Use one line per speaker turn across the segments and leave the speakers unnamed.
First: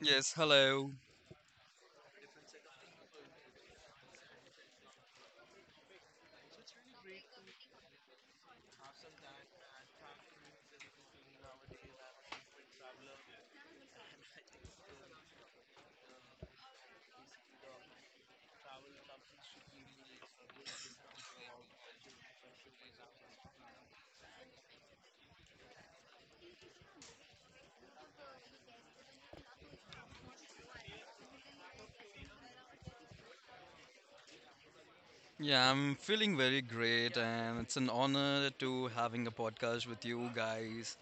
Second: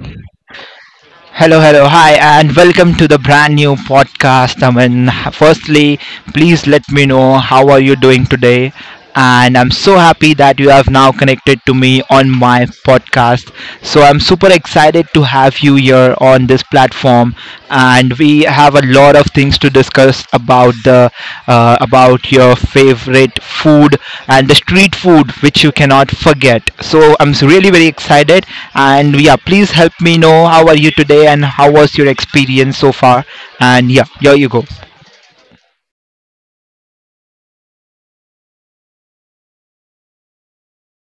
Yes, hello.
Hello, hello. Hi, and welcome to the brand new podcast, Aman. Firstly, please let me know how are you doing today? And I'm so happy that you have now connected to me on my podcast. So I'm super excited to have you here on this platform and we have a lot of things to discuss about the about your favorite food and the street food which you cannot forget. So really very excited, and yeah, please help me know how are you today and how was your experience so far. And yeah, here you go.
Yeah, I'm feeling very great, and it's an honor to having a podcast with you guys.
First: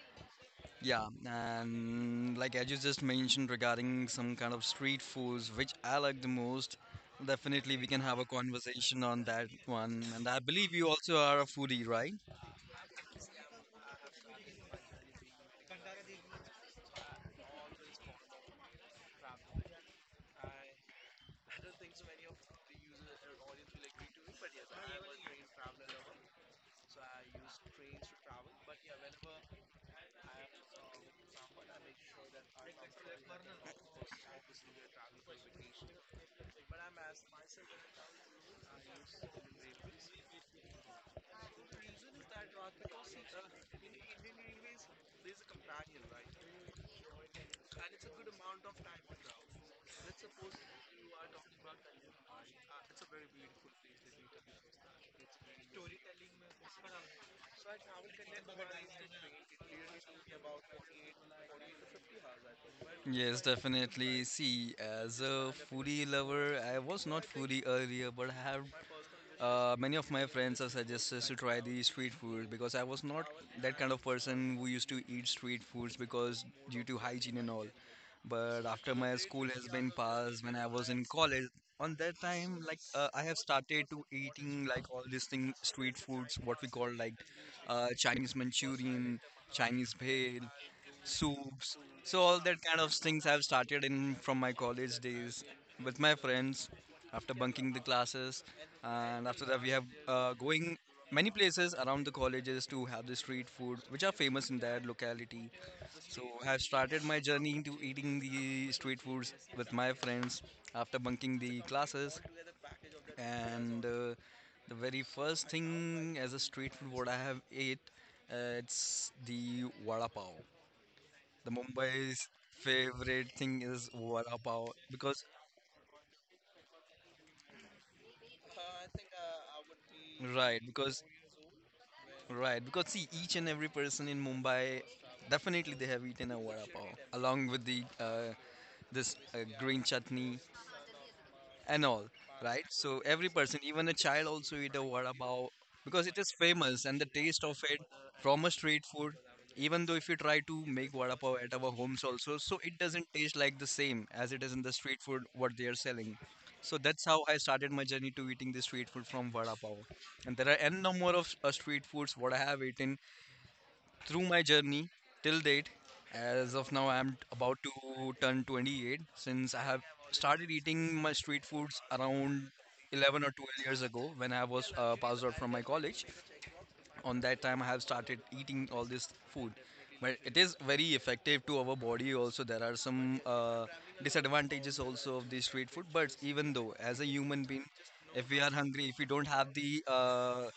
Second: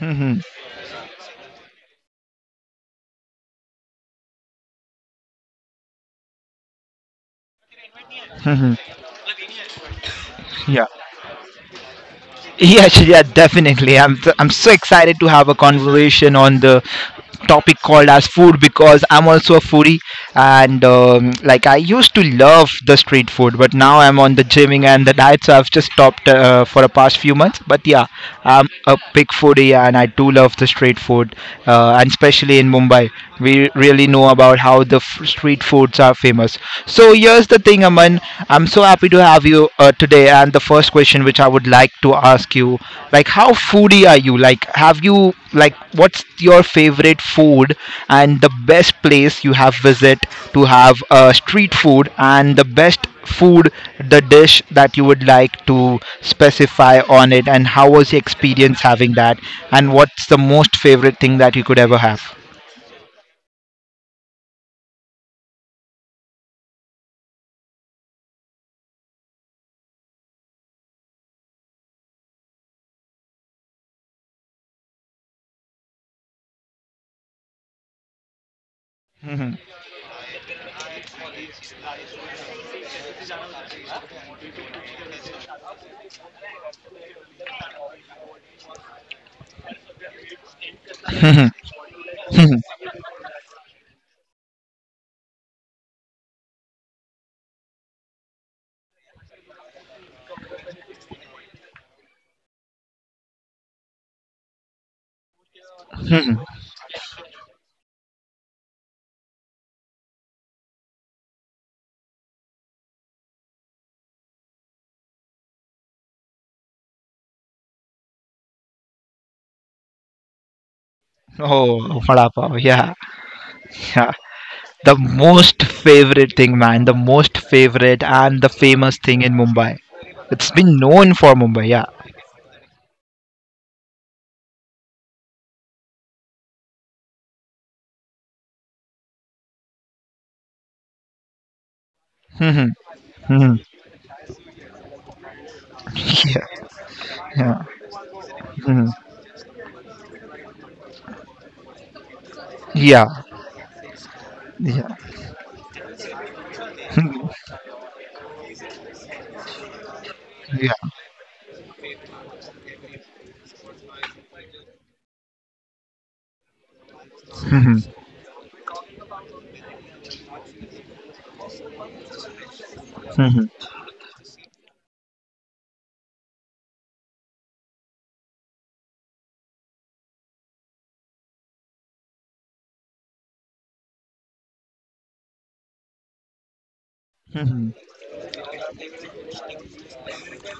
Mhm,
Yeah, and like as you just mentioned regarding some kind of street foods, which I like the most, definitely we can have a
mhm,
conversation on that one. And I believe
yeah.
you also are a foodie, right?
Yeah, definitely. I'm so excited to have a conversation on the topic called as food because I'm also a foodie and like I used to love the street food, but now I'm on the gymming and the diet, so I've just stopped for the past few months. But yeah, I'm a big foodie and I do love the street food, and especially in Mumbai, we really know about how the street foods are famous. So here's the thing, Aman. I'm so happy to have you today. And the first question which I would like to ask you, like, how foodie are you? Like, what's your favorite food and the best place you have visit to have street food and the best food, the dish that you would like to specify on it, and how was your experience having that, and what's the most favorite thing that you could ever have?
Yes, definitely. See, as a foodie lover, I was not foodie earlier, but I have many of my friends have suggested to try the street food because I was not that kind of person who used to eat street foods because due to hygiene and all. But after my school has been passed, when I was in college, on that time, like I have started to eating like all these things, street foods, what we call like Chinese Manchurian, Chinese bhel, soups. So all that kind of things I've started in from my college days with my friends after bunking the classes, and after that we have going many places around the colleges to have the street food which are famous in that locality. So I've started my journey into eating the street foods with my friends after bunking the classes and. The very first thing as a street food what I have ate, it's the vada pav. The
Oh,
Mumbai's
vada pav. Yeah,
favorite thing is
yeah.
vada pav
The most favorite thing, man. The most favorite and the famous thing in Mumbai. It's
right
been
because
known for Mumbai, yeah.
right because see each and every person in Mumbai definitely they have eaten a vada pav along with the this green chutney and all, right?
Hmm.
So every
Hmm.
person, even a child, also eat a vada pav because it is
Yeah.
famous and the taste
Yeah.
of it from a street
Hmm.
food. Even though if you try to make vada pav at our homes also, so it
Yeah.
doesn't taste like the same as it is in the
Yeah.
street food what they are selling. So that's how I started my journey to eating the street food from vada pav. And there are
Yeah.
n number of street foods what I have eaten through my journey till date. As of now, I'm about
Hmm.
to turn 28 since I have started eating my street foods around 11 or 12 years ago when I was passed out from my college. On that time, I have started eating all this food. But it is very effective to our body also. There are some disadvantages also of the street food. But even though, as a human being,
Hmm.
if we are hungry, if we don't have the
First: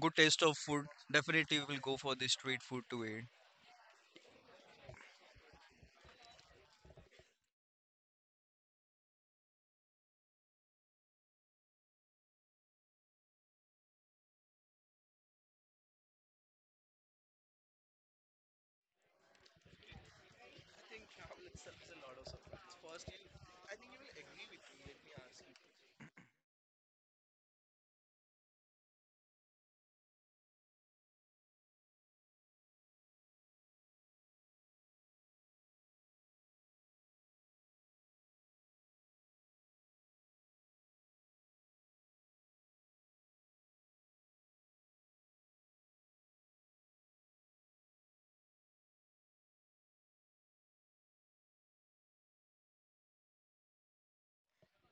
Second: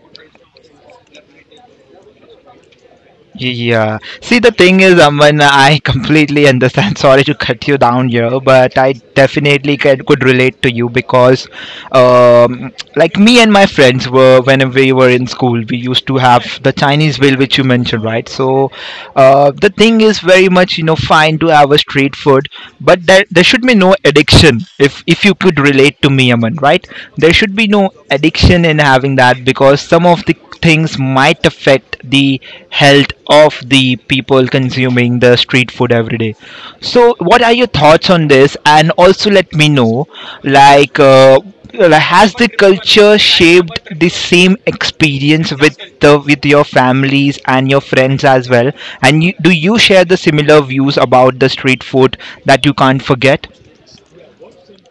good taste of food, definitely we will go for the street food to eat.
Yeah. See, the thing is, Aman, I completely understand. Sorry to cut you down here, but I definitely could relate to you because, like me and my friends were when we were in school, we used to have the Chinese bill, which you mentioned, right? So, the thing is very much you know fine to have a street food, but there should be no addiction. If you could relate to me, Aman, right? There should be no addiction in having that because some of the things might affect the health of the people consuming the street food every day. So what are your thoughts on this, and also let me know like uh, has the culture shaped the same experience with your families and your friends as well, and you, do you share the similar views about the street food that you can't forget?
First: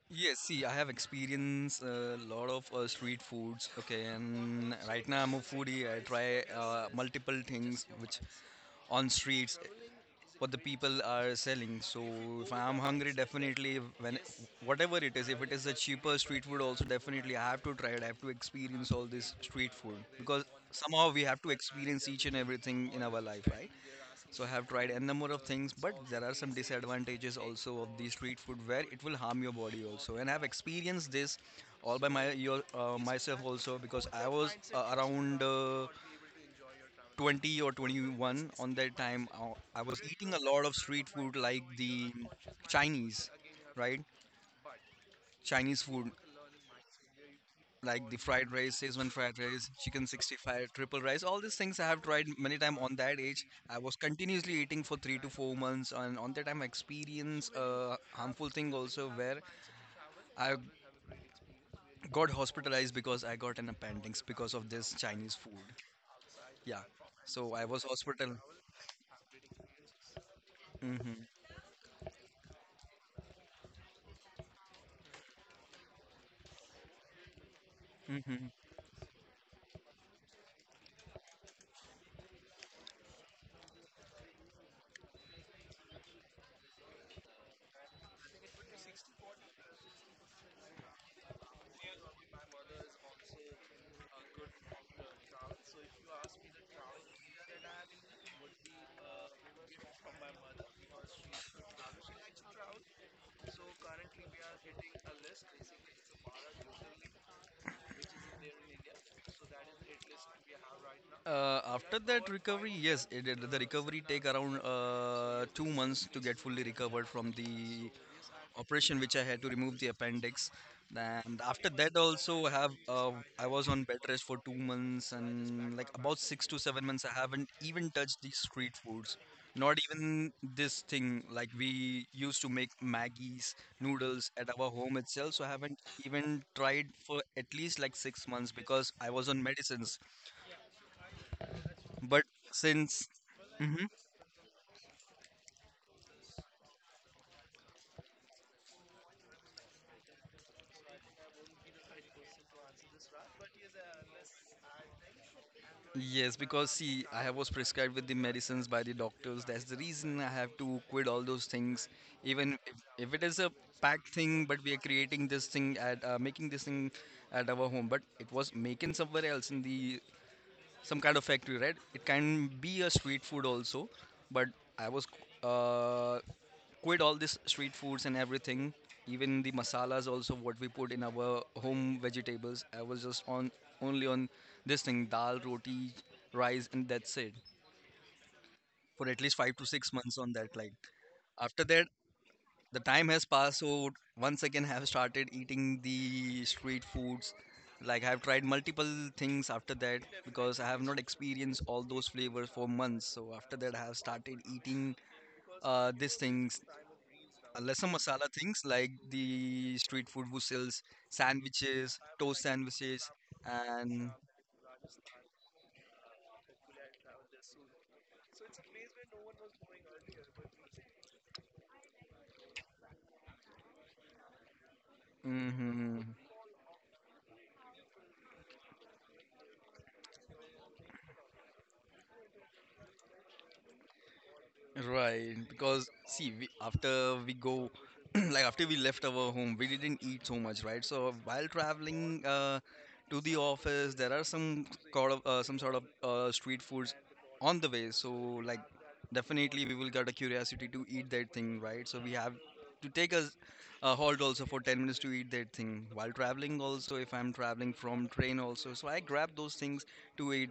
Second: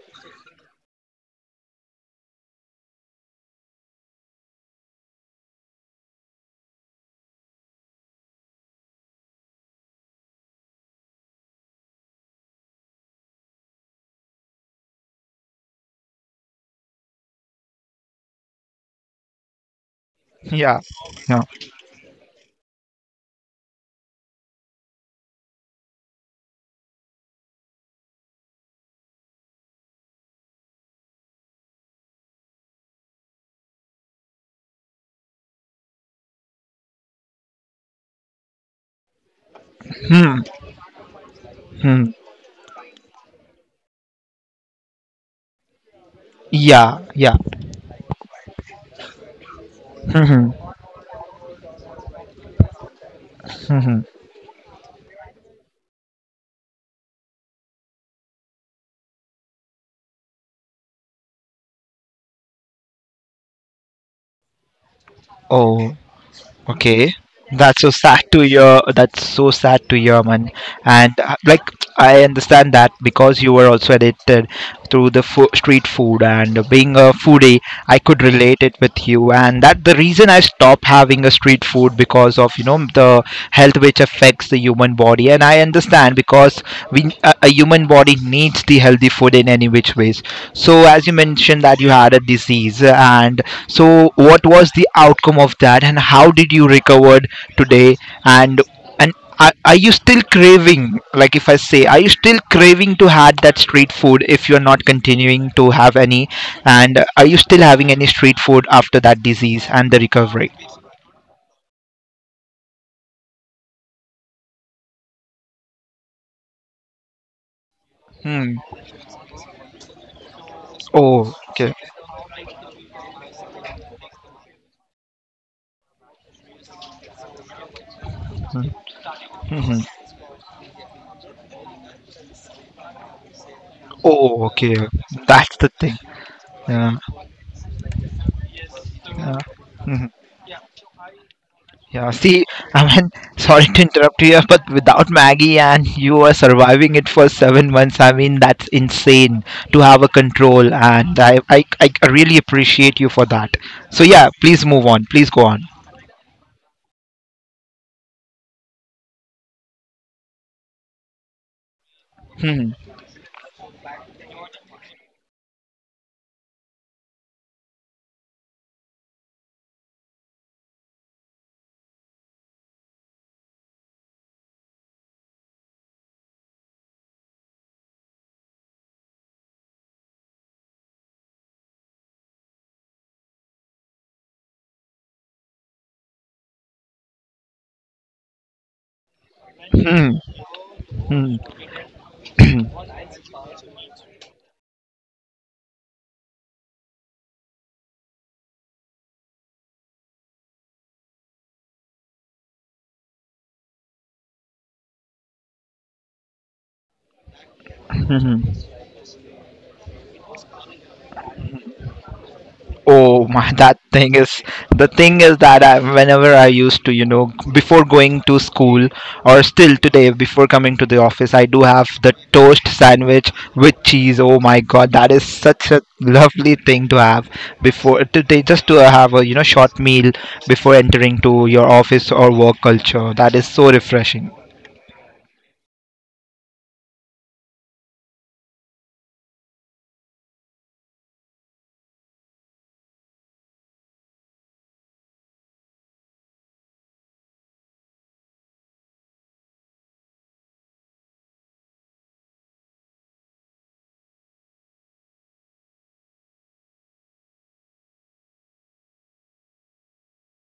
Yes, see, I have experienced a lot of street foods. Okay, and right now I'm a foodie. I try multiple things which on streets what the people are selling. So if I'm hungry, definitely when whatever it is, if it is a cheaper street food, also definitely I have to try it. I have to experience all this street food because
Yeah,
somehow we have
yeah.
to experience each and everything in our life, right? So I have tried a number of things, but there are some disadvantages also of the street food where it will harm your body also. And I've experienced this all by myself also because I was around 20 or 21 on that time. I was eating a
Hmm,
lot of street food like
hmm.
the Chinese, right? Chinese food.
Yeah, yeah.
Like the fried rice, Szechuan fried rice, chicken 65, triple rice. All these things I have tried many times on that age. I was continuously eating for 3 to 4 months, and on that time I experienced a harmful thing also where I got hospitalized because I got an appendix because of this Chinese food.
Oh.
Yeah.
Okay,
So I
that's
was
so sad
hospital.
to hear. That's so sad to hear, man. And
hmm
like, I understand that because you were also addicted through the street food, and being a foodie, I could
hmm
relate it with you. And that the reason I stopped having a street food because of you know the health which affects the human body. And I understand because a human body needs the healthy the food in any which ways. So as you mentioned that you had a disease, and so what was the outcome of that and how did you recovered today, and and are you still craving, like if I say are you still craving to had that street food if you're not continuing to have any, and are you still having any street food after that disease and the recovery?
after that recovery, yes, the recovery take around 2 months to get fully recovered from the
Hmm.
operation which I had to remove the appendix.
Oh,
And after
okay.
that also I was on bed rest for 2 months and like about 6 to 7 months I haven't even touched these street foods. Not
Mm-hmm.
even this thing like we used to make Maggie's noodles
Oh,
at our
okay.
home itself. So I
That's the
haven't
thing.
even tried
Yeah.
for at least like 6 months because I was
Yeah.
on medicines.
Hmm. Yeah,
But
see, I
since
mean, sorry to
Mhm.
interrupt you, but without Maggie and you are surviving it for 7 months, I mean, that's insane to have a control, and I really appreciate you for that. So, yeah, please move on. Please go on.
Yes, because see, I was prescribed with the medicines by the doctors. That's the reason I have to quit all those things. Even
Hmm.
if it is a packed thing, but we are creating this thing at making this thing at our home, but it was making somewhere else in the some kind of factory, right? It can be a street food also, but I was uh, quit all this street foods and everything, even the masalas also what we put in our home vegetables. I was just on only on this thing dal, roti, rice, and that's it for at least five to six
Hmm.
months on that. Like
Hmm.
after that, the time has passed so once again have started eating the street foods like I've tried multiple things after that because I have not experienced all those flavors for months so after that I have started eating these things lesser masala
Hmm.
things like the street food who sells sandwiches toast sandwiches
Oh my, that
and
thing is the thing is that I, whenever I used to, you know, before going to school or still today before coming to the office, I do have the toast sandwich with cheese. Oh my god, that is such a
mhm,
lovely thing to have before today just to have a, you know, short meal before entering to your office or work culture. That is so refreshing.
Right, because see, we, after we go, like after we left our home, we didn't eat so much, right? So while traveling to the office, there are some sort of street foods on the way. So like, definitely we will get a curiosity to eat that thing, right? So we have to take a halt also for 10 minutes to eat that thing while traveling also if I'm traveling from train also so I grab those things to eat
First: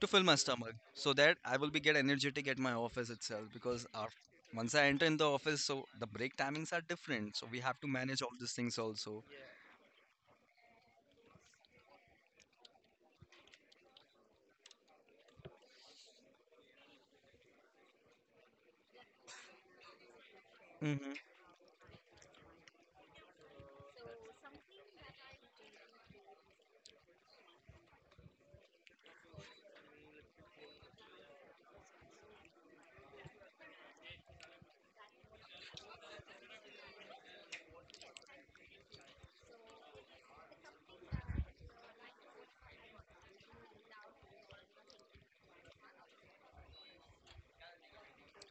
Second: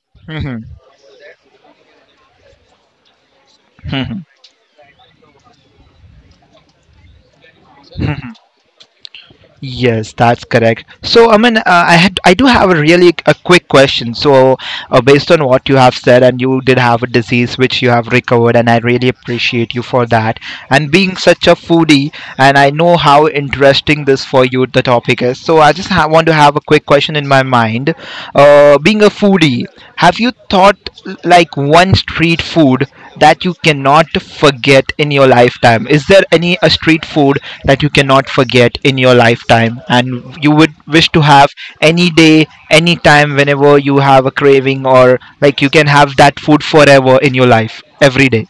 to fill my
Hmm.
stomach so that I will be get energetic at my office itself because af once I enter in the office, so the break timings are different. So we have to manage all these things also.
Yes, that's correct. So, I mean, I do have a really a quick question. So, based on what you have said, and you did have a disease which you have recovered, and I really appreciate you for that. And
hmm
being such a foodie, and I know how interesting this for you the topic is. So, I just want to have a quick question in my mind. Being a foodie, have you thought like one street food that you cannot forget in your lifetime? Is there any a street food that you cannot forget in your lifetime and you would wish to have any day, any time whenever you have a craving, or like you can have that food forever in your life every day?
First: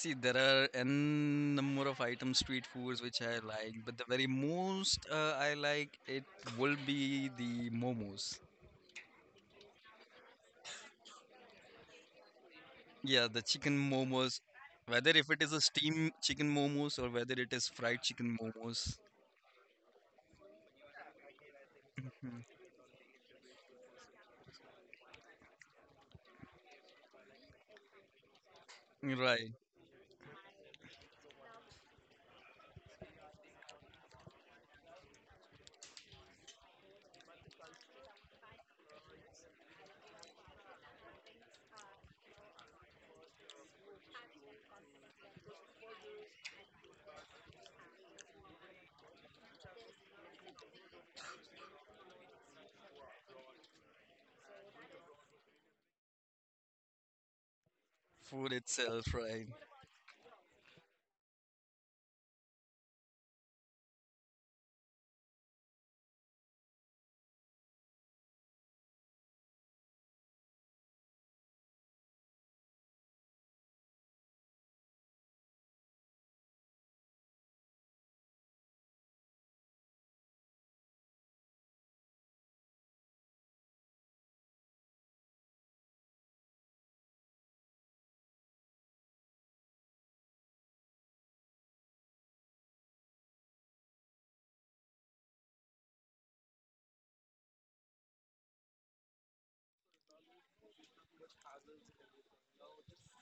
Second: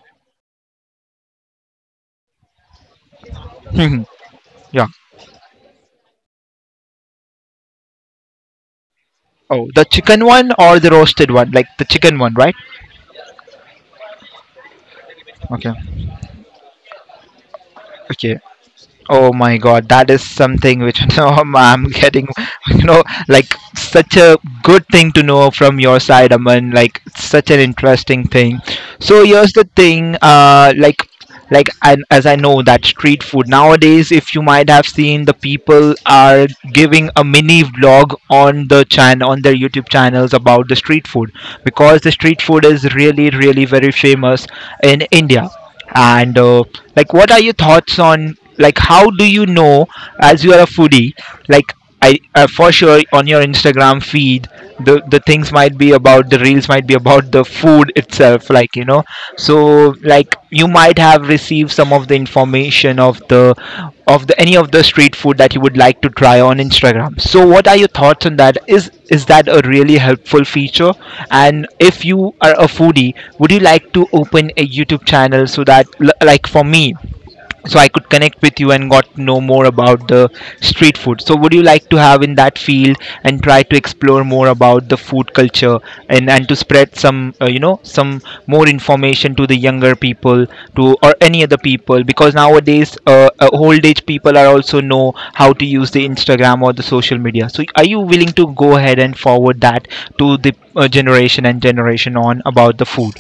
See, there are n number of items, street foods which I like, but the
Yeah.
very most I like it will be the momos.
Oh, the chicken one or the roasted one? Like the chicken one, right?
Yeah, the chicken momos. Whether if it is a
Okay.
steam chicken momos or whether it is fried chicken
Okay.
momos.
Oh my god, that is something which no, I'm getting, you know, like such a good thing to know from your side, Aman. Like such an interesting thing. So
Right.
here's the thing, like and as I know that street food nowadays, if you might have seen, the people are giving a mini vlog on the channel on their YouTube channels about the street food because the street food is really, really very famous in India. And like, what are your thoughts on like how do you know, as you are a foodie, like I for sure on your Instagram feed, the things might be about the reels, might be about the food itself,
Food
like you know.
itself, right.
So like you might have received some of the information of the any of the street food that you would like to try on Instagram. So what are your thoughts on that? Is that a really helpful feature? And if you are a foodie, would you like to open a YouTube channel so that like for me, so I could connect with you and got to know more about the street food. So would you like to have in that field and try to explore more about the food culture, and to spread some you know some more information to the younger people to, or any other people, because nowadays old age people are also know how to use the Instagram or the social media. So are you willing to go ahead and forward that to the generation and generation on about the food?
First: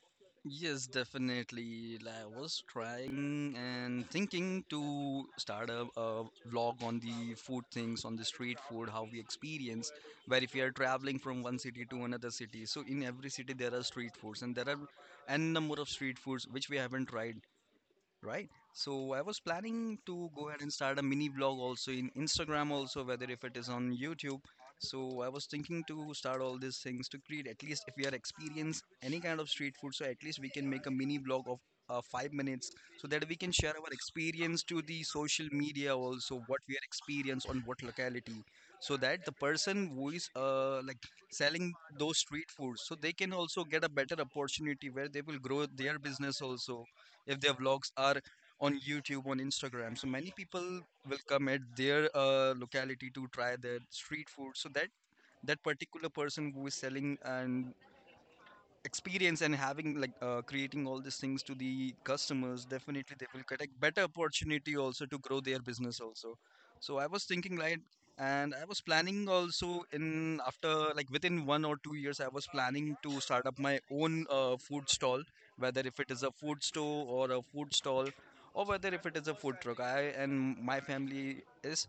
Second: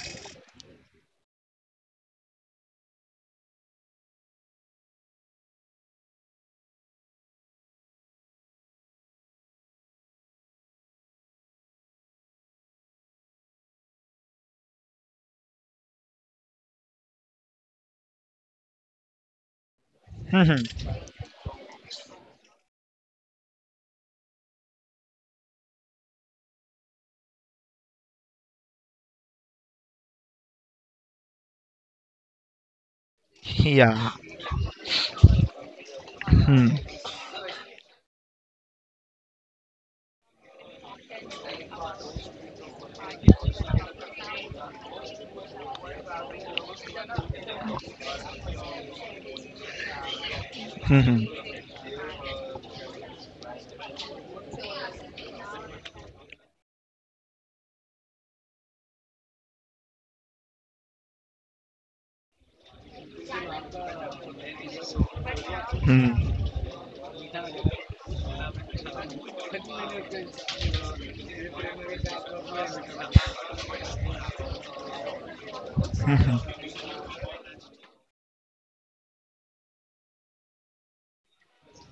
Yes, definitely. Like, I was trying and thinking to start a vlog on the food things, on the street food, how we experience, where if we are traveling from one city to another city. So in every city there are street foods and there are n number of street foods which we haven't tried right? So I was planning to go ahead
Mhm.
and start a mini vlog also in Instagram also, whether if it is on YouTube. So I was thinking to start all these things to create at least if we are experienced any kind of street food, so at least we can make a mini vlog of 5 minutes so that we can share our
Yeah.
experience to the social media also what
Hmm.
we are experienced on what locality so that the person who is like selling those street foods so they can also get a better opportunity where they will grow their business also if their vlogs are on YouTube, on Instagram. So many people will
Mhm.
come at their locality to try their street food. So that that particular person who is selling and experience and having like creating all these things to the customers definitely they will get a better opportunity also to grow their business also
Hmm.
so I was thinking like and I was planning also in after like within 1 or 2 years I was planning to start up my own food stall whether if it is a
Mhm.
food store or a food stall or whether if it is a food truck I and my family is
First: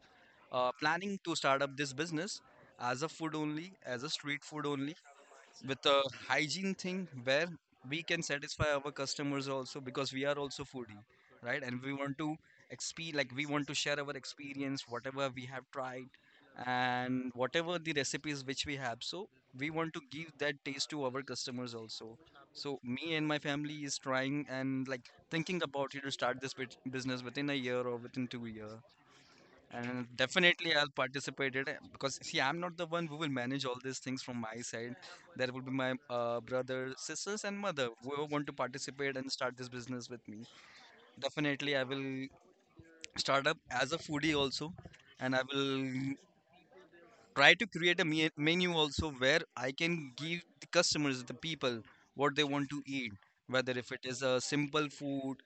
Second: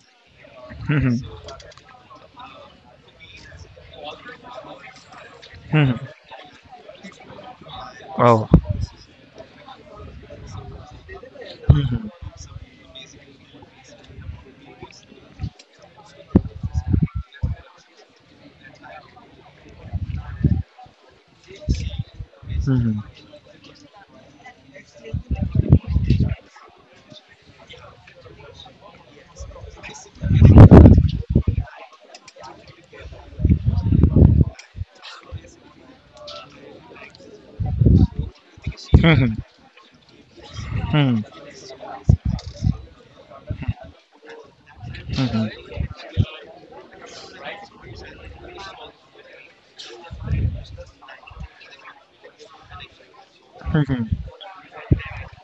planning
Mhm.
to start up this business as a food only as a street food only with
Mhm.
a hygiene thing where we can
Oh.
satisfy our customers also because we are also foodie right and we want to exp like we want to share our experience whatever we have tried and whatever the recipes which we have so we want to give that taste to our customers also so
Mhm.
me and my family is trying and like thinking about it to start this bit business within a year or within 2 year and definitely, I'll participate it because see, I'm not the one who will manage all these things from my side. There will be my brother, sisters, and mother who want to participate and
Mhm.
start this business with me.
Mhm.
Definitely, I will start up as a foodie also, and I
Mhm.
will try to create a menu also where I can give the customers, the people, what they want to eat. Whether if it
Mhm.
is a simple food,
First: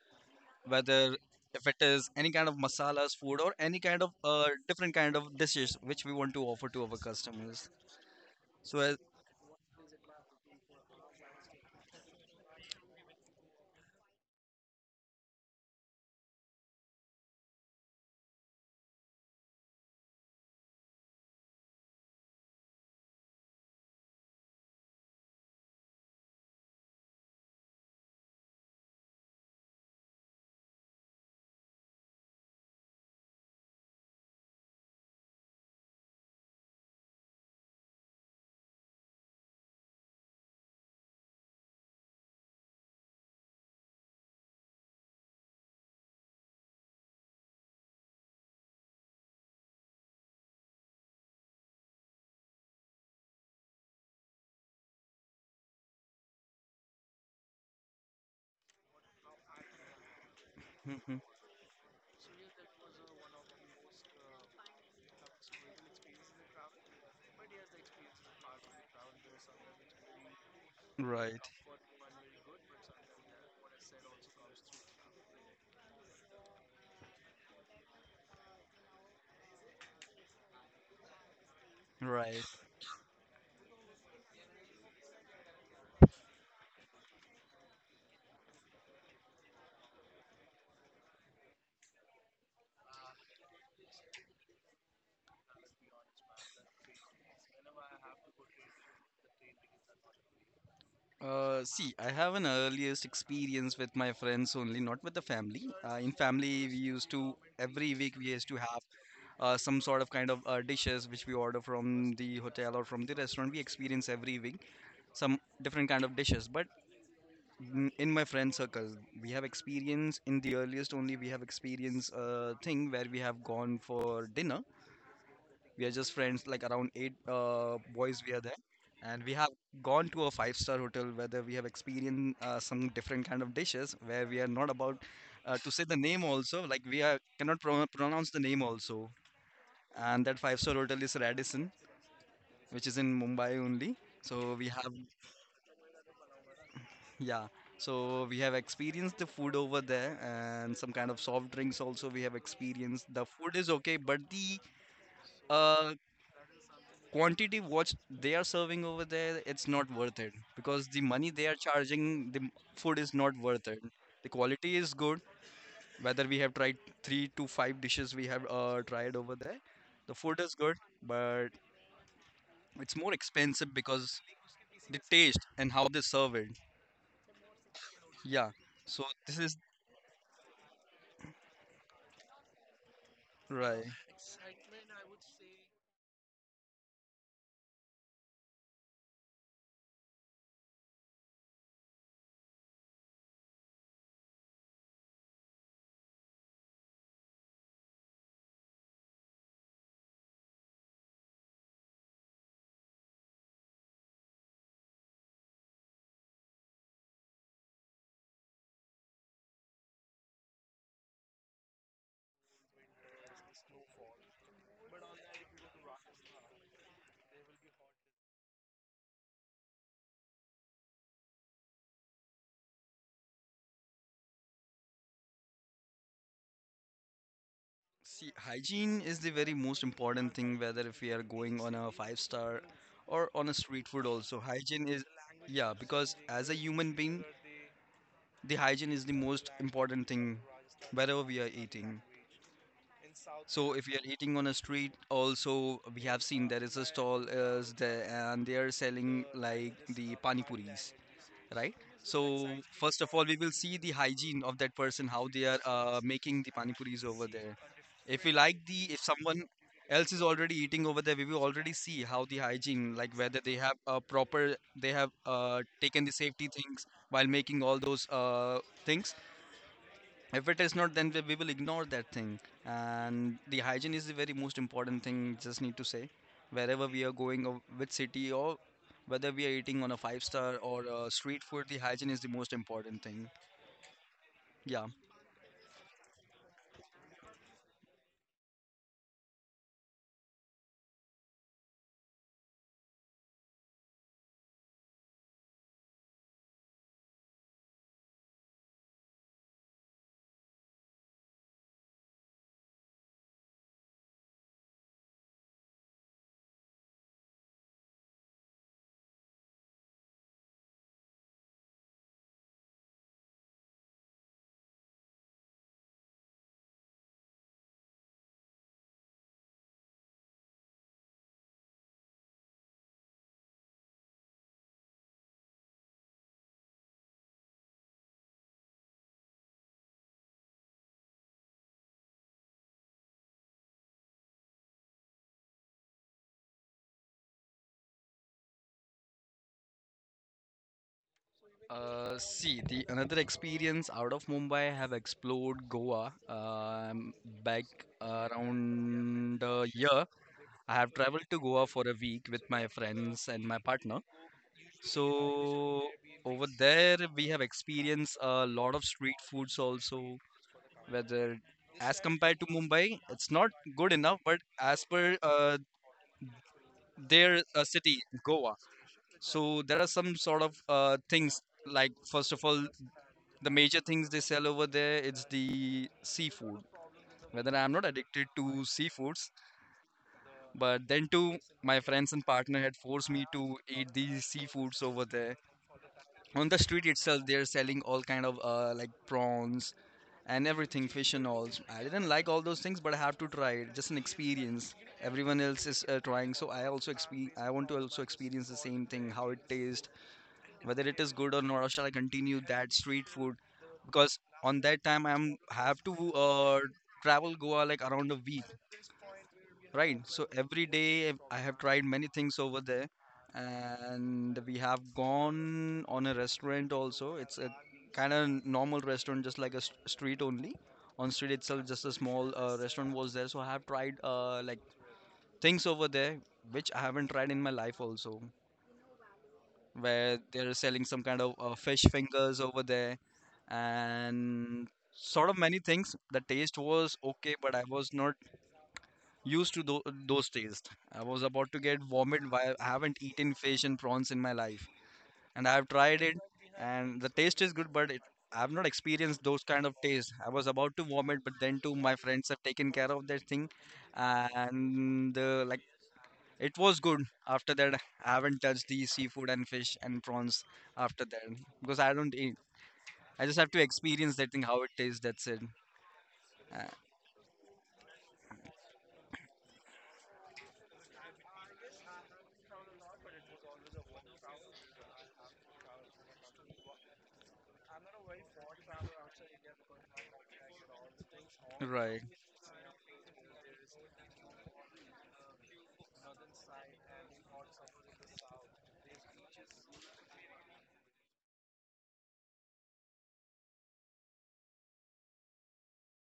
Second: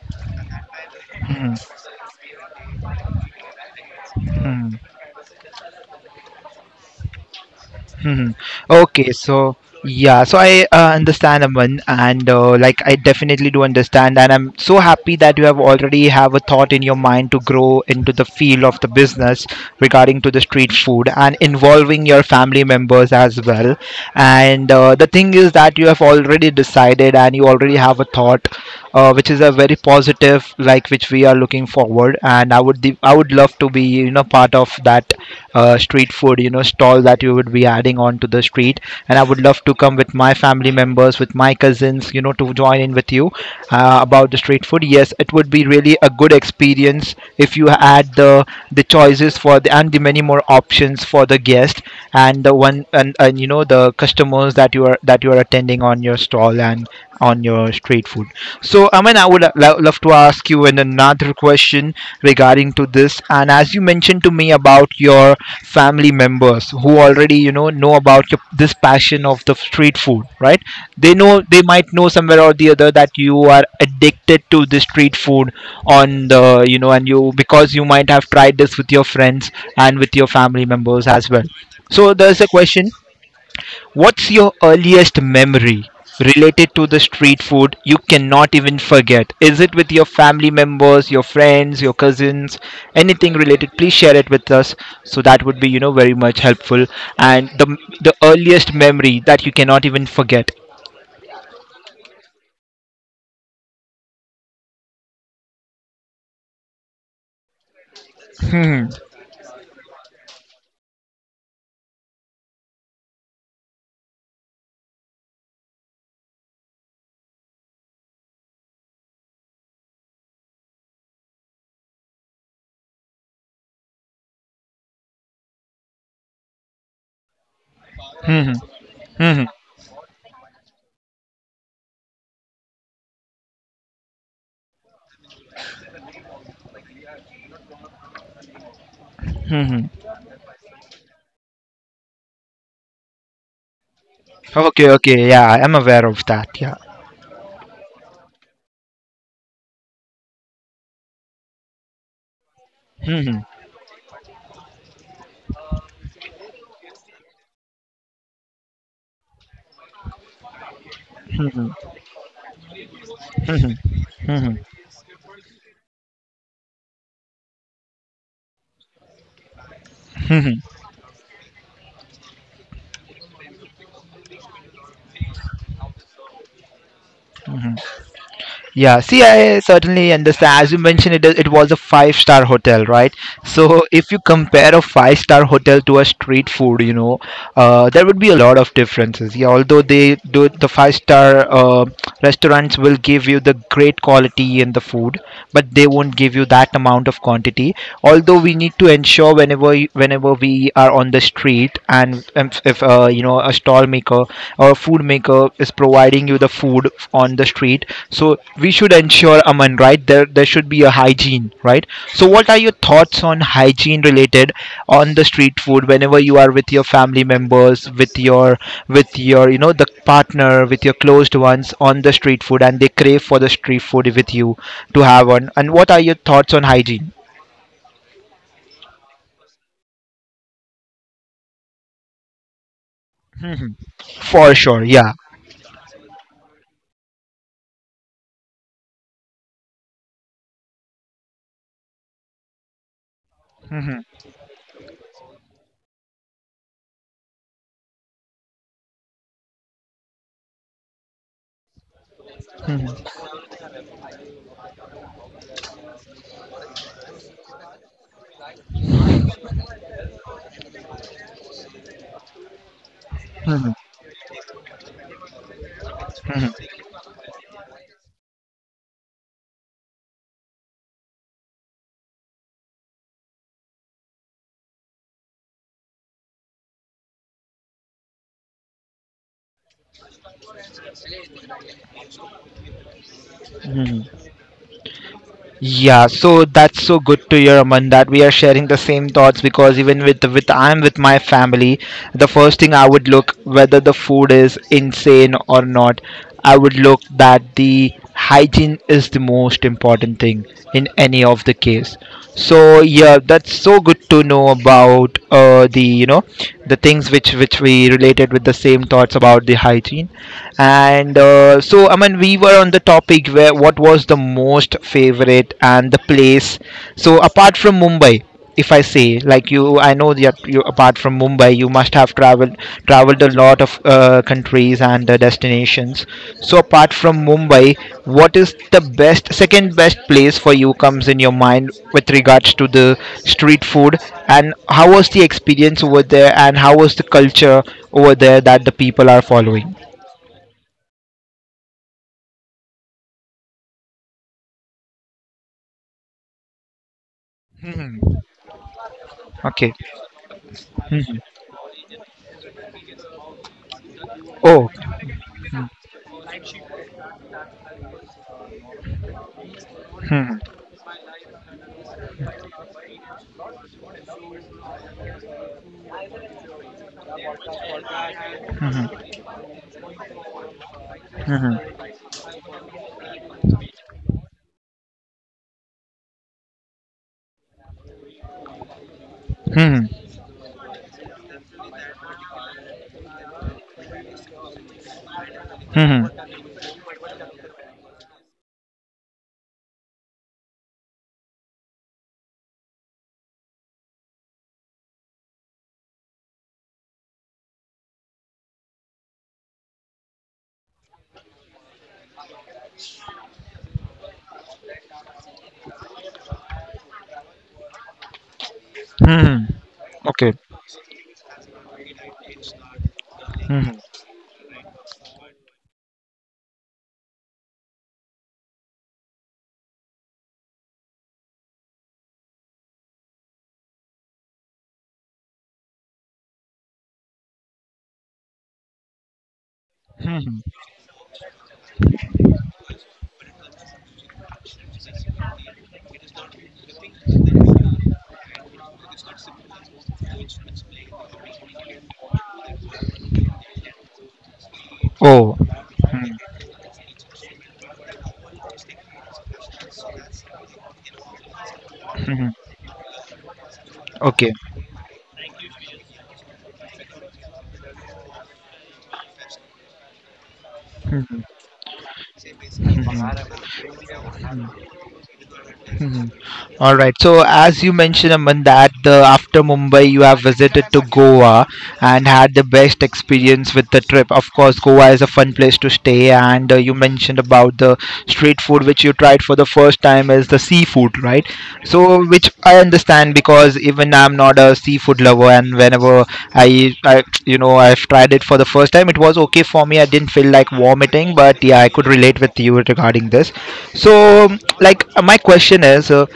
whether
Mhm.
if it is any kind of masalas food or any kind of
Mhm.
different kind of dishes which we want to offer to our customers
Mhm.
so as,
Okay, so yeah, so I understand, Aman, and like I definitely do understand, and I'm so happy that you have already have a thought in your mind to grow into the field of the business regarding to the street food and involving your family members as well. And the thing is that you have already decided, and you already have a thought, which is a very positive, like which we are looking forward. And I would love to be you know part of that street food you know stall that you would be adding on to the street, and I would love to come with my family members, with my cousins, you know, to join in with you about the street food. Yes, it would be really a good experience if you add the choices for the and the many more options for the guest and the one, and you know the customers that you are attending on your stall and on your street food. So, I mean, I would love to ask you
mhm.
another question regarding to this. And as you mentioned to me about your family members who already, you know about your, this passion of the street food, right? They
Right,
know they might know somewhere or the other that you are addicted to the street food on the, you know, and you because you might have tried this with your friends and with your family members as well. So there's
right.
a question. What's your earliest memory related to the street food you cannot even forget? Is it with your family members, your friends, your cousins, anything related? Please share it with us. So that would be, you know, very much helpful. And the earliest memory that you cannot even forget.
See, I have an earliest experience with my friends only, not with the family. In family we used to, every week we used to have
Hmm.
some sort of kind of dishes which we order from the hotel or from the restaurant. We experience every week some different kind of dishes, but in my friend circle we have experience in the earliest only. We have experience thing where we have gone for dinner. We are just friends, like around 8 boys we are
Hmm.
there, and we
Hmm. Hmm.
have gone to a five-star hotel whether we have experienced some different kind of dishes where we are not about to say the name also, like we are cannot pronounce the name also.
Hmm, hmm.
And that five-star hotel is Radisson, which is in Mumbai only. So we
Okay.
have,
Okay. Yeah, I'm aware of that. Yeah.
yeah, so we have experienced the food over there, and some kind of soft drinks also we have experienced.
Hmm.
The
Hmm. Hmm.
food is okay, but the uh, quantity what they are serving over there, it's not worth it, because the money they are charging, the food is not worth it. The
Hmm, hmm,
quality is good, whether we have tried three to five dishes we have tried over there. The food is
hmm.
good, but it's more expensive because the taste and how they serve it. Yeah,
Yeah,
so
see,
this is
I certainly understand. As you mentioned, it was a five-star hotel, right? So,
right.
if you compare a five-star hotel to a street food. There would be a lot of differences. Yeah, although they do the five star restaurants will give you the great quality in the food, but they won't give you that amount of quantity. Although we need to ensure whenever we are on the street and if a stall maker or a food maker is providing you the food on the street, so we should ensure, Aman, right, there should be a hygiene, right? So what are your thoughts on hygiene related on the street food whenever you are with your family members, with your with your, you know, the partner, with your closed ones on the street food, and they crave for the street food with you to have on? And what are your thoughts on hygiene?
See, hygiene is the very most important thing, whether if we are going on a five star or on a
Mhm.
street food also.
For sure,
Hygiene is,
yeah.
yeah, because as a human being, the hygiene is the most important thing, wherever we are eating. So if you
Mhm.
are eating on a street, also we have seen there is a stall is there and they are selling like the pani puris, right? So first
Mhm.
of all, we will see the hygiene of that person, how they are making the pani puris over there. If we like the, if someone else is already eating over there, we will already see how the hygiene, like whether they
Mhm.
have a proper, they have taken the safety
Mhm.
things while making all those things. If it is not, then we will ignore that thing. And the hygiene is the very most important thing, just need to say, wherever we are going, or which city, or whether we are eating on a five star or a street food, the hygiene is the most important thing,
Mhm.
yeah.
Yeah, so that's so good to hear, Aman, that we are sharing the same thoughts, because even with I'm with my family, the first thing I would look whether the food is insane or not. I would look that the hygiene is the most important thing in any of the case. So yeah, that's so good to know about the you know the things which we related with the same thoughts about the hygiene, and so, Aman, we were on the topic where what was the most favorite and the place. So apart from Mumbai, if I say like you, I know that you, apart from Mumbai, you must have traveled a lot of countries and destinations. So apart from Mumbai, what is the best second best place for you comes in your mind with regards to the street food, and how was the experience over there, and how was the culture over there that the people are following?
See, the another experience out of Mumbai, I have explored Goa, um, back around a
Okay.
year. I have
Mhm.
traveled to Goa for a week with my friends and my partner.
Oh.
So over there we have experienced a lot of street foods also. Whether as compared to Mumbai, it's not good enough, but as per their city, Goa,
Mhm.
so there are some sort of things,
Mhm.
like first of all, the major things they sell over there, it's the seafood. Whether I'm not addicted to seafoods,
Mhm.
but then too, my friends and partner had forced me to eat these seafoods over there.
Mhm.
On the street itself, they're selling all kind of like prawns and everything, fish and all. I didn't like all those things, but I have to try it, just an experience. Everyone else is trying, so I also exp. I want to also experience the same thing, how it tastes, whether it is good or not, or shall I continue that street food, because on that time I'm have to travel Goa like around a week,
Mhm.
right? So
Okay.
every day I have tried many things over there,
Mhm.
and we have gone on a restaurant also. It's a kind of normal restaurant, just like a street only. On street itself, just a small restaurant was there. So I have tried like things over there which I haven't tried in my life also, where they're selling some kind of fish fingers over there, and sort of many things. The taste was okay, but I was not used to those tastes. I was about to get vomit. Why I haven't eaten fish and prawns in my life,
Oh.
and I have tried it, and the taste is good, but it, I have not experienced those kind of taste. I was about to vomit, but then too my friends
Mhm.
have taken care of that thing,
Okay.
and like it was good. After that, I haven't touched the seafood and fish and prawns after
Mhm.
that, because I don't eat. I just have to experience that thing how it tastes. That's it.
Mhm.
Uh,
All right. So as you mentioned, Aman, that the, after Mumbai you have visited to Goa and had the best experience with the trip. Of course, Goa is a fun place to stay, and you mentioned about the street food which you tried for the first time is the seafood, right?
right,
So which I understand, because even I'm not a seafood lover, and whenever I've tried it for the first time, it was okay for me. I didn't feel like vomiting, but yeah, I could relate with you regarding this. So like my question is.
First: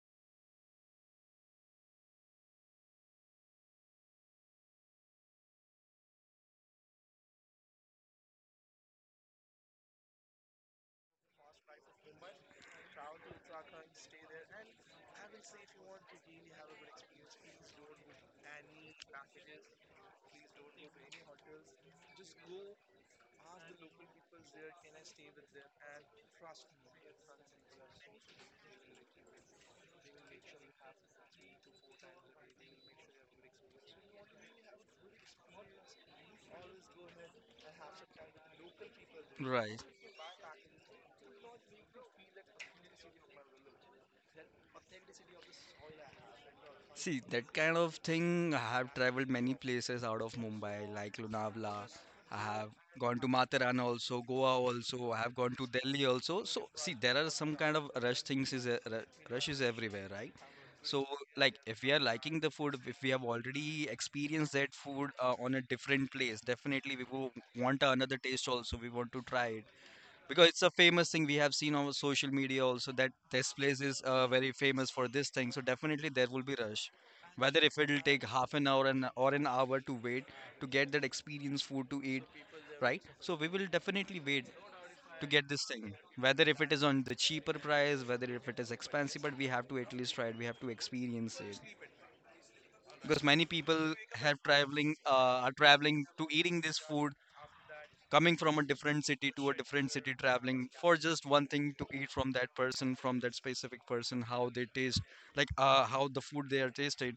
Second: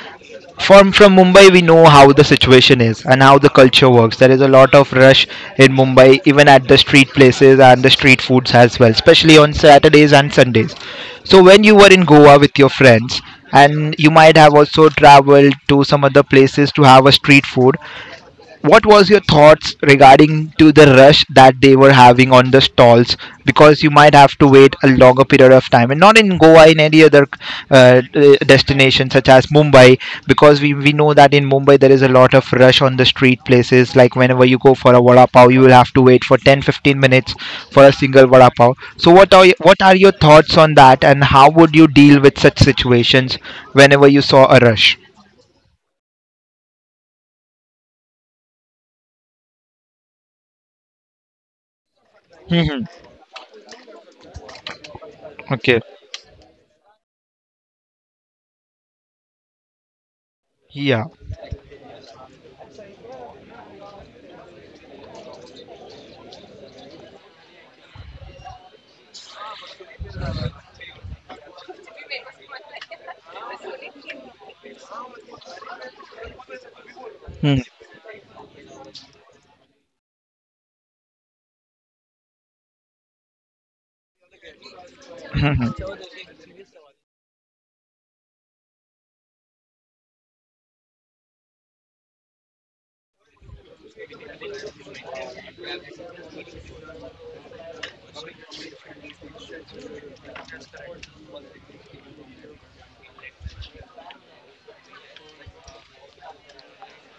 From Mumbai, we know how the situation is and how the culture works. There is a lot of rush in Mumbai, even at the street places and the street foods as well, especially on Saturdays and Sundays. So when you were in Goa with your friends, and you might have also traveled to some other places to have a street food, what was your thoughts regarding to the rush that they were having on the stalls, because you might have to wait a longer period of time and not in Goa, in any other destination such as Mumbai? Because we know that in Mumbai there is a lot of rush on the street places, like whenever you go for a vada pav you will have to wait for 10, 15 minutes for a single vada pav. So what are what
right.
are your thoughts on that, and how would you deal with such situations whenever you saw a rush?
See, that kind of thing, I have traveled many places out of Mumbai, like Lonavala. I have
Mhm.
gone to Matheran also, Goa also. I have gone to
Okay.
Delhi also. So, see, there are some kind of rush things is rush is everywhere, right?
Yeah.
So, like, if we are liking the food, if we have already experienced that food on a different place, definitely we will want another taste also. We want to try it because it's a famous thing. We have seen on social media also that this place is very famous for this thing, so definitely there will be rush, whether if it'll take half an hour and or an hour to wait to get that experience food to eat, right? So we will definitely wait to get this
Hmm.
thing, whether if it is on the cheaper price, whether if it is expensive, but we have to at least try it, we have to experience it, because many people have traveling are traveling to eating this food, coming from a different city to a different city, traveling for just one thing to eat from that person, from that specific person, how they taste, like how the food they are tasted.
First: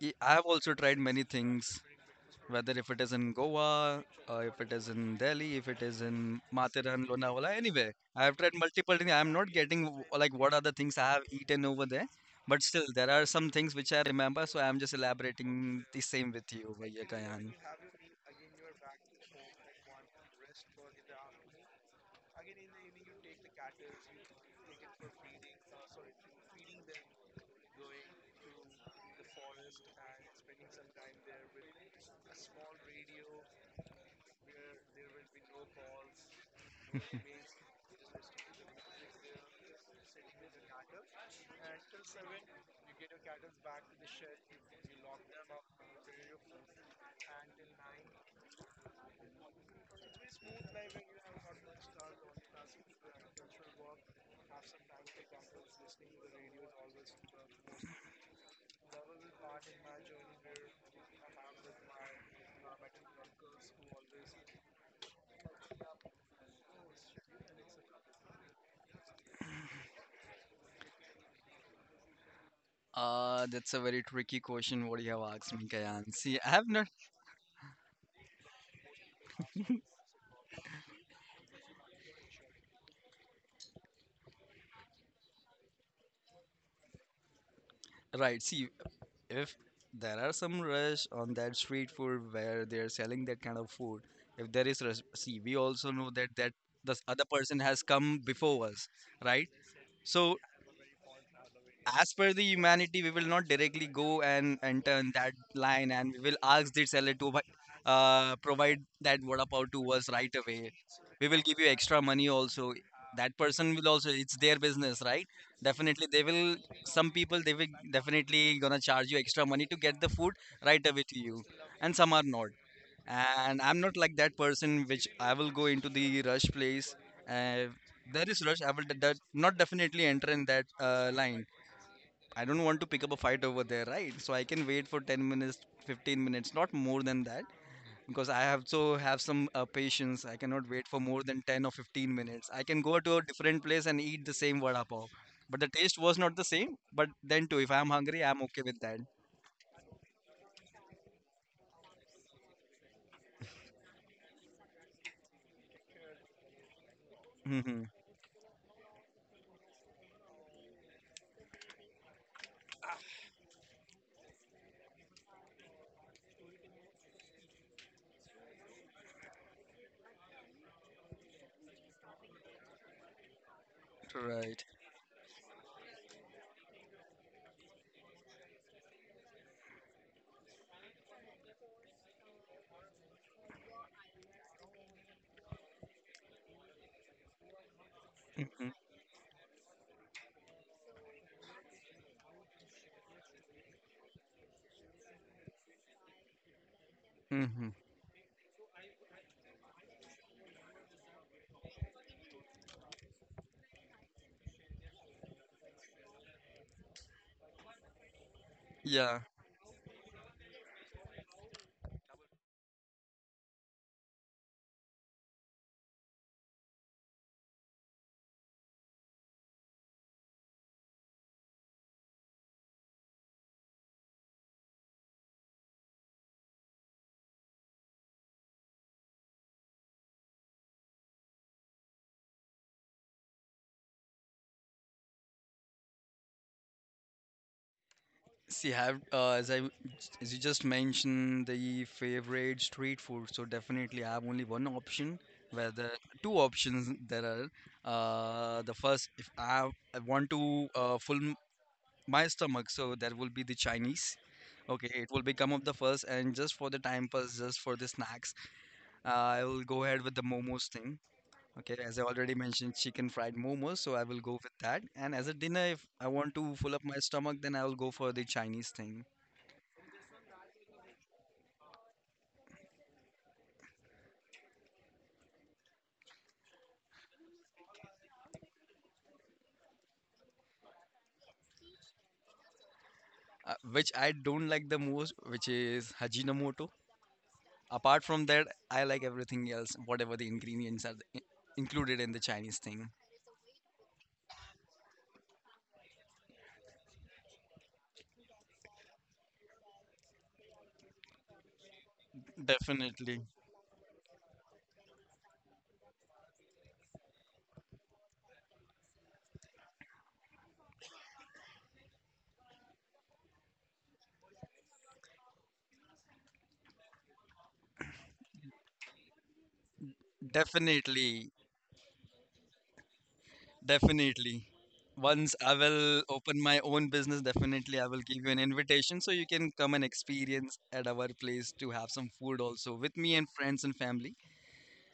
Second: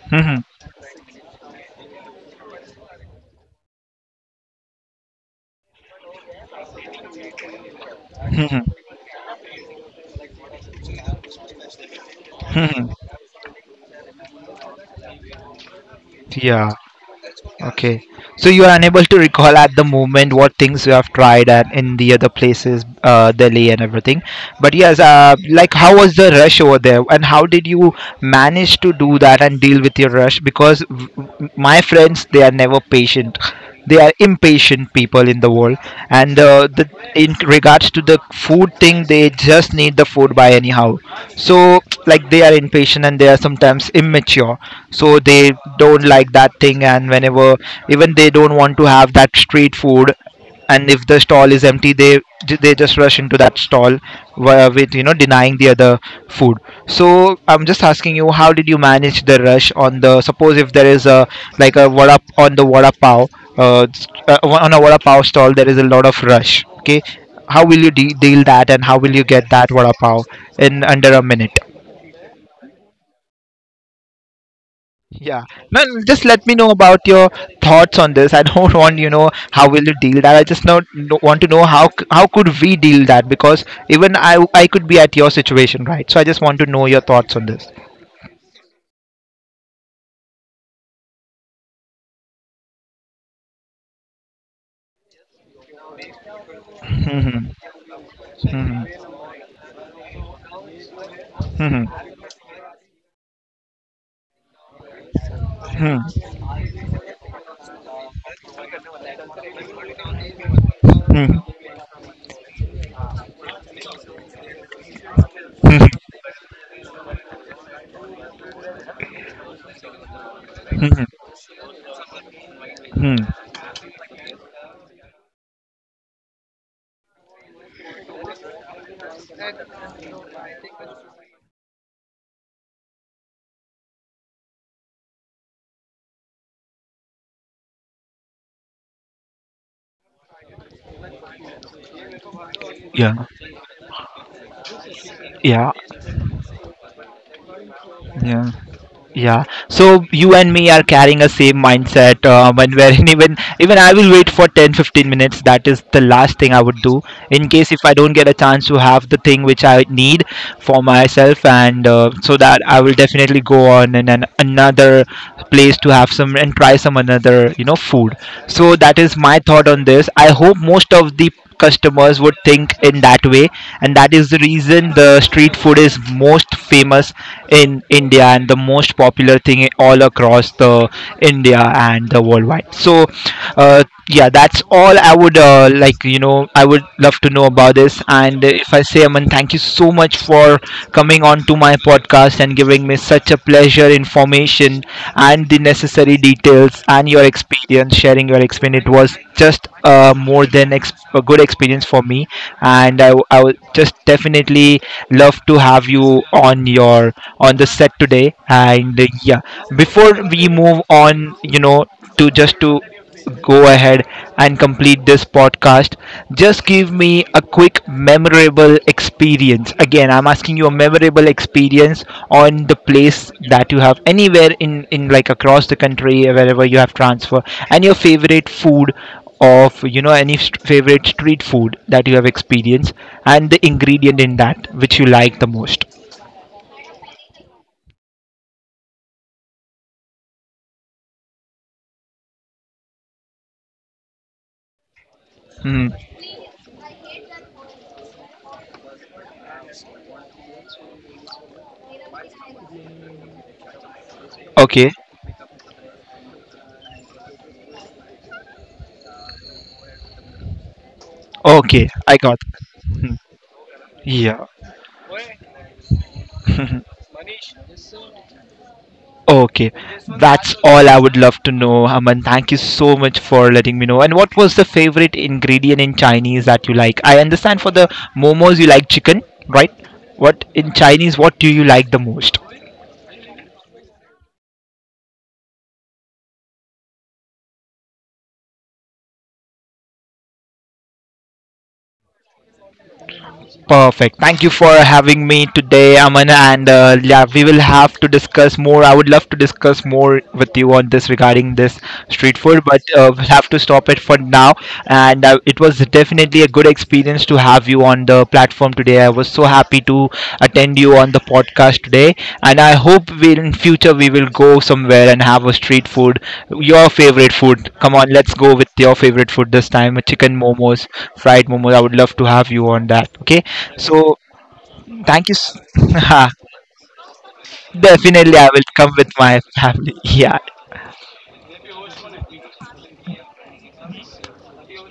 I
Mhm,
have also tried many things, whether if it is in Goa, if it is in Delhi, if it is in Matheran, Lonavala, anyway, I have tried
mhm,
multiple things. I am not getting like what are the things I have eaten over there, but still
mhm.
there are some things which I remember. So I am just elaborating the same with you,
Yeah,
over here, Kayan.
okay. So you are unable to recall at the moment what things you have tried at in the other places, Delhi and everything. But yes, like how was the rush over there, and how did you manage to do that and deal with your rush? Because my friends, they are never patient. They are impatient people in the world, and the in regards to the food thing, they just need the food by anyhow. So like they are impatient, and they are sometimes immature, so they don't like that thing, and whenever, even they don't want to have that street food, and if the stall is empty, they just rush into that stall with, you know, denying the other food. So I'm just asking you, how did you manage the rush on the, suppose if there is a like a vada on the vada pav on a vada pav stall, there is a lot of rush, okay? How will you deal that, and how will you get that vada pav in under a minute?
That's a very tricky question what you have
Yeah.
asked me,
Man,
Kayan.
just
See, I
let me
have
know
not.
about your thoughts on this. I don't want, you know, how will you deal that. I just not no, want to know how how could we deal that, because even I could be at your situation, right? So I just want to know your thoughts on this.
Right, see, if there are some rush on that street food where they are selling that kind of food, if there is rush, see, we also know that the other person has come before us,
Mhm.
right? So
Mhm.
as
Mhm.
per the humanity, we will not directly go and enter in that line, and we will
Mhm.
ask the seller to provide that vada pav to us right away. We will give you extra money also. That person will also. It's their business, right?
Mhm.
Definitely, they will. Some people, they will definitely gonna charge you extra money to get the food right
Mhm.
away
Mhm.
to you, and some are not.
Mhm.
And I'm not like that person which I will go into the rush place. uh, there is rush, I will not definitely enter in that line. I don't want to pick up a fight over there, right? So I can wait for 10 minutes, 15 minutes, not more than that, because I have to have some patience. I cannot wait for more than 10 or 15 minutes. I can go
Yeah.
to a different place and eat the same vada pav, but the
Yeah.
taste was not the same. But then too, if I'm hungry, I'm
Yeah.
okay with that.
Yeah. So you and me are carrying a same mindset, and wherein even I will wait for 10, 15 minutes. That is the last thing I would do in case
Hmm.
if I don't get a chance to have the thing which I need for myself, and so that I will definitely go on another place to have some and try some another, you know, food. So that is my thought on this. I hope most of the customers would think in that way, and that is the
Right.
reason the street food is most famous in India and the most popular thing all across the India and the worldwide. So, uh, yeah, that's all I would like. You know, I would love to know about this. And
Hmm.
if I say, Aman, thank you so much for coming on to my podcast and giving me such a pleasure, information, and the necessary details and your
Hmm.
experience, sharing your experience. It was just a good experience for me, and I would just definitely love to have you on your are on the set today. And
Yeah.
yeah, before we move on, you know, to just to go ahead and complete this podcast, just give me a quick memorable experience. Again, I'm asking you a memorable experience on the place that you have anywhere in like across the country, wherever you have transfer, and your favorite food of, you know, favorite street food that you have experienced, and the ingredient in that which you like the most.
See, have as I, as you just mentioned the favorite street food, so definitely I have only one option.
Hmm.
Whether two options there are. The first, if I want to fill my stomach, so there will be the Chinese. Okay,
Okay.
it will become of the first, and just for the time pass, just for the snacks, I will go ahead with the momos thing. Okay,
Okay.
as I
I
already
got.
mentioned, chicken
Mhm.
fried momos, so I will go
Yeah.
with that. And as a dinner, if I want to fill up
Mhm.
my stomach, then I will go for the Chinese thing.
Okay. That's all I would love to know, Aman. Thank you so much for letting me know. And what was the favorite ingredient in Chinese that you like? I understand for the momos you like chicken, right? What in Chinese, what do you like the most?
Which I don't like the most, which is Hajinomoto. Apart from that, I like everything else, whatever the ingredients are included in the Chinese thing.
Perfect. Thank you for having me today, Aman. And yeah, we will have to discuss more. I would love to discuss more with you on this regarding this street food, but
Definitely,
we'll have to stop it for now. And it was definitely a good experience to have you on the platform today. I was so happy to attend you on the podcast today, and I hope we in future we will go somewhere and have a street food, your favorite food. Come on, let's go with your favorite food this time, a chicken momos,
definitely,
fried momos. I would love to have you on that. Okay, so
definitely.
thank
Once
you.
I will open my own business, definitely I will give you an
Definitely, I will come
invitation so
with
you
my
can come and
family. Yeah.
experience at our place to have some food also with me and friends and family.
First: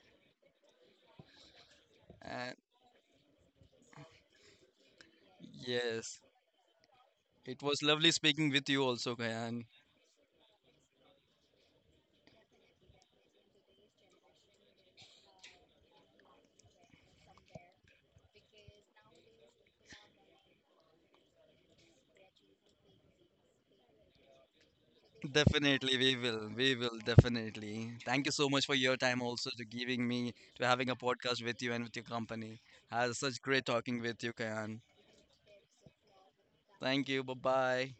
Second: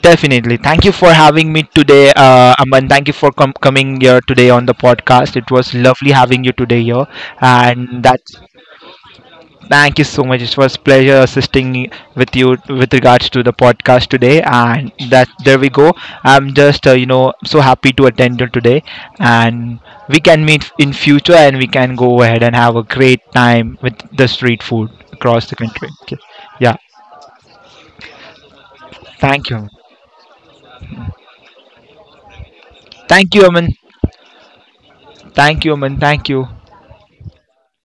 Definitely. Thank you for having me today,
And
Aman. Thank you for coming here today on the podcast. It was lovely
yes,
having you today here,
it was
and
lovely
that
speaking with you also, Kayan.
Thank you so much. It was pleasure assisting with you with regards to the podcast today, and that there we go. I'm just so happy to attend you today, and we can meet in future, and we can go ahead and have a great time with the street food across the country.
Definitely, we
Okay.
will. We
Yeah.
will definitely. Thank you so much for your time,
Thank
also to
you.
giving me to having a podcast with you and with your company. Has
Thank
such
you,
great
Aman.
talking with you, Kayan.
Thank you, Aman. Thank you.
Thank you. Bye bye.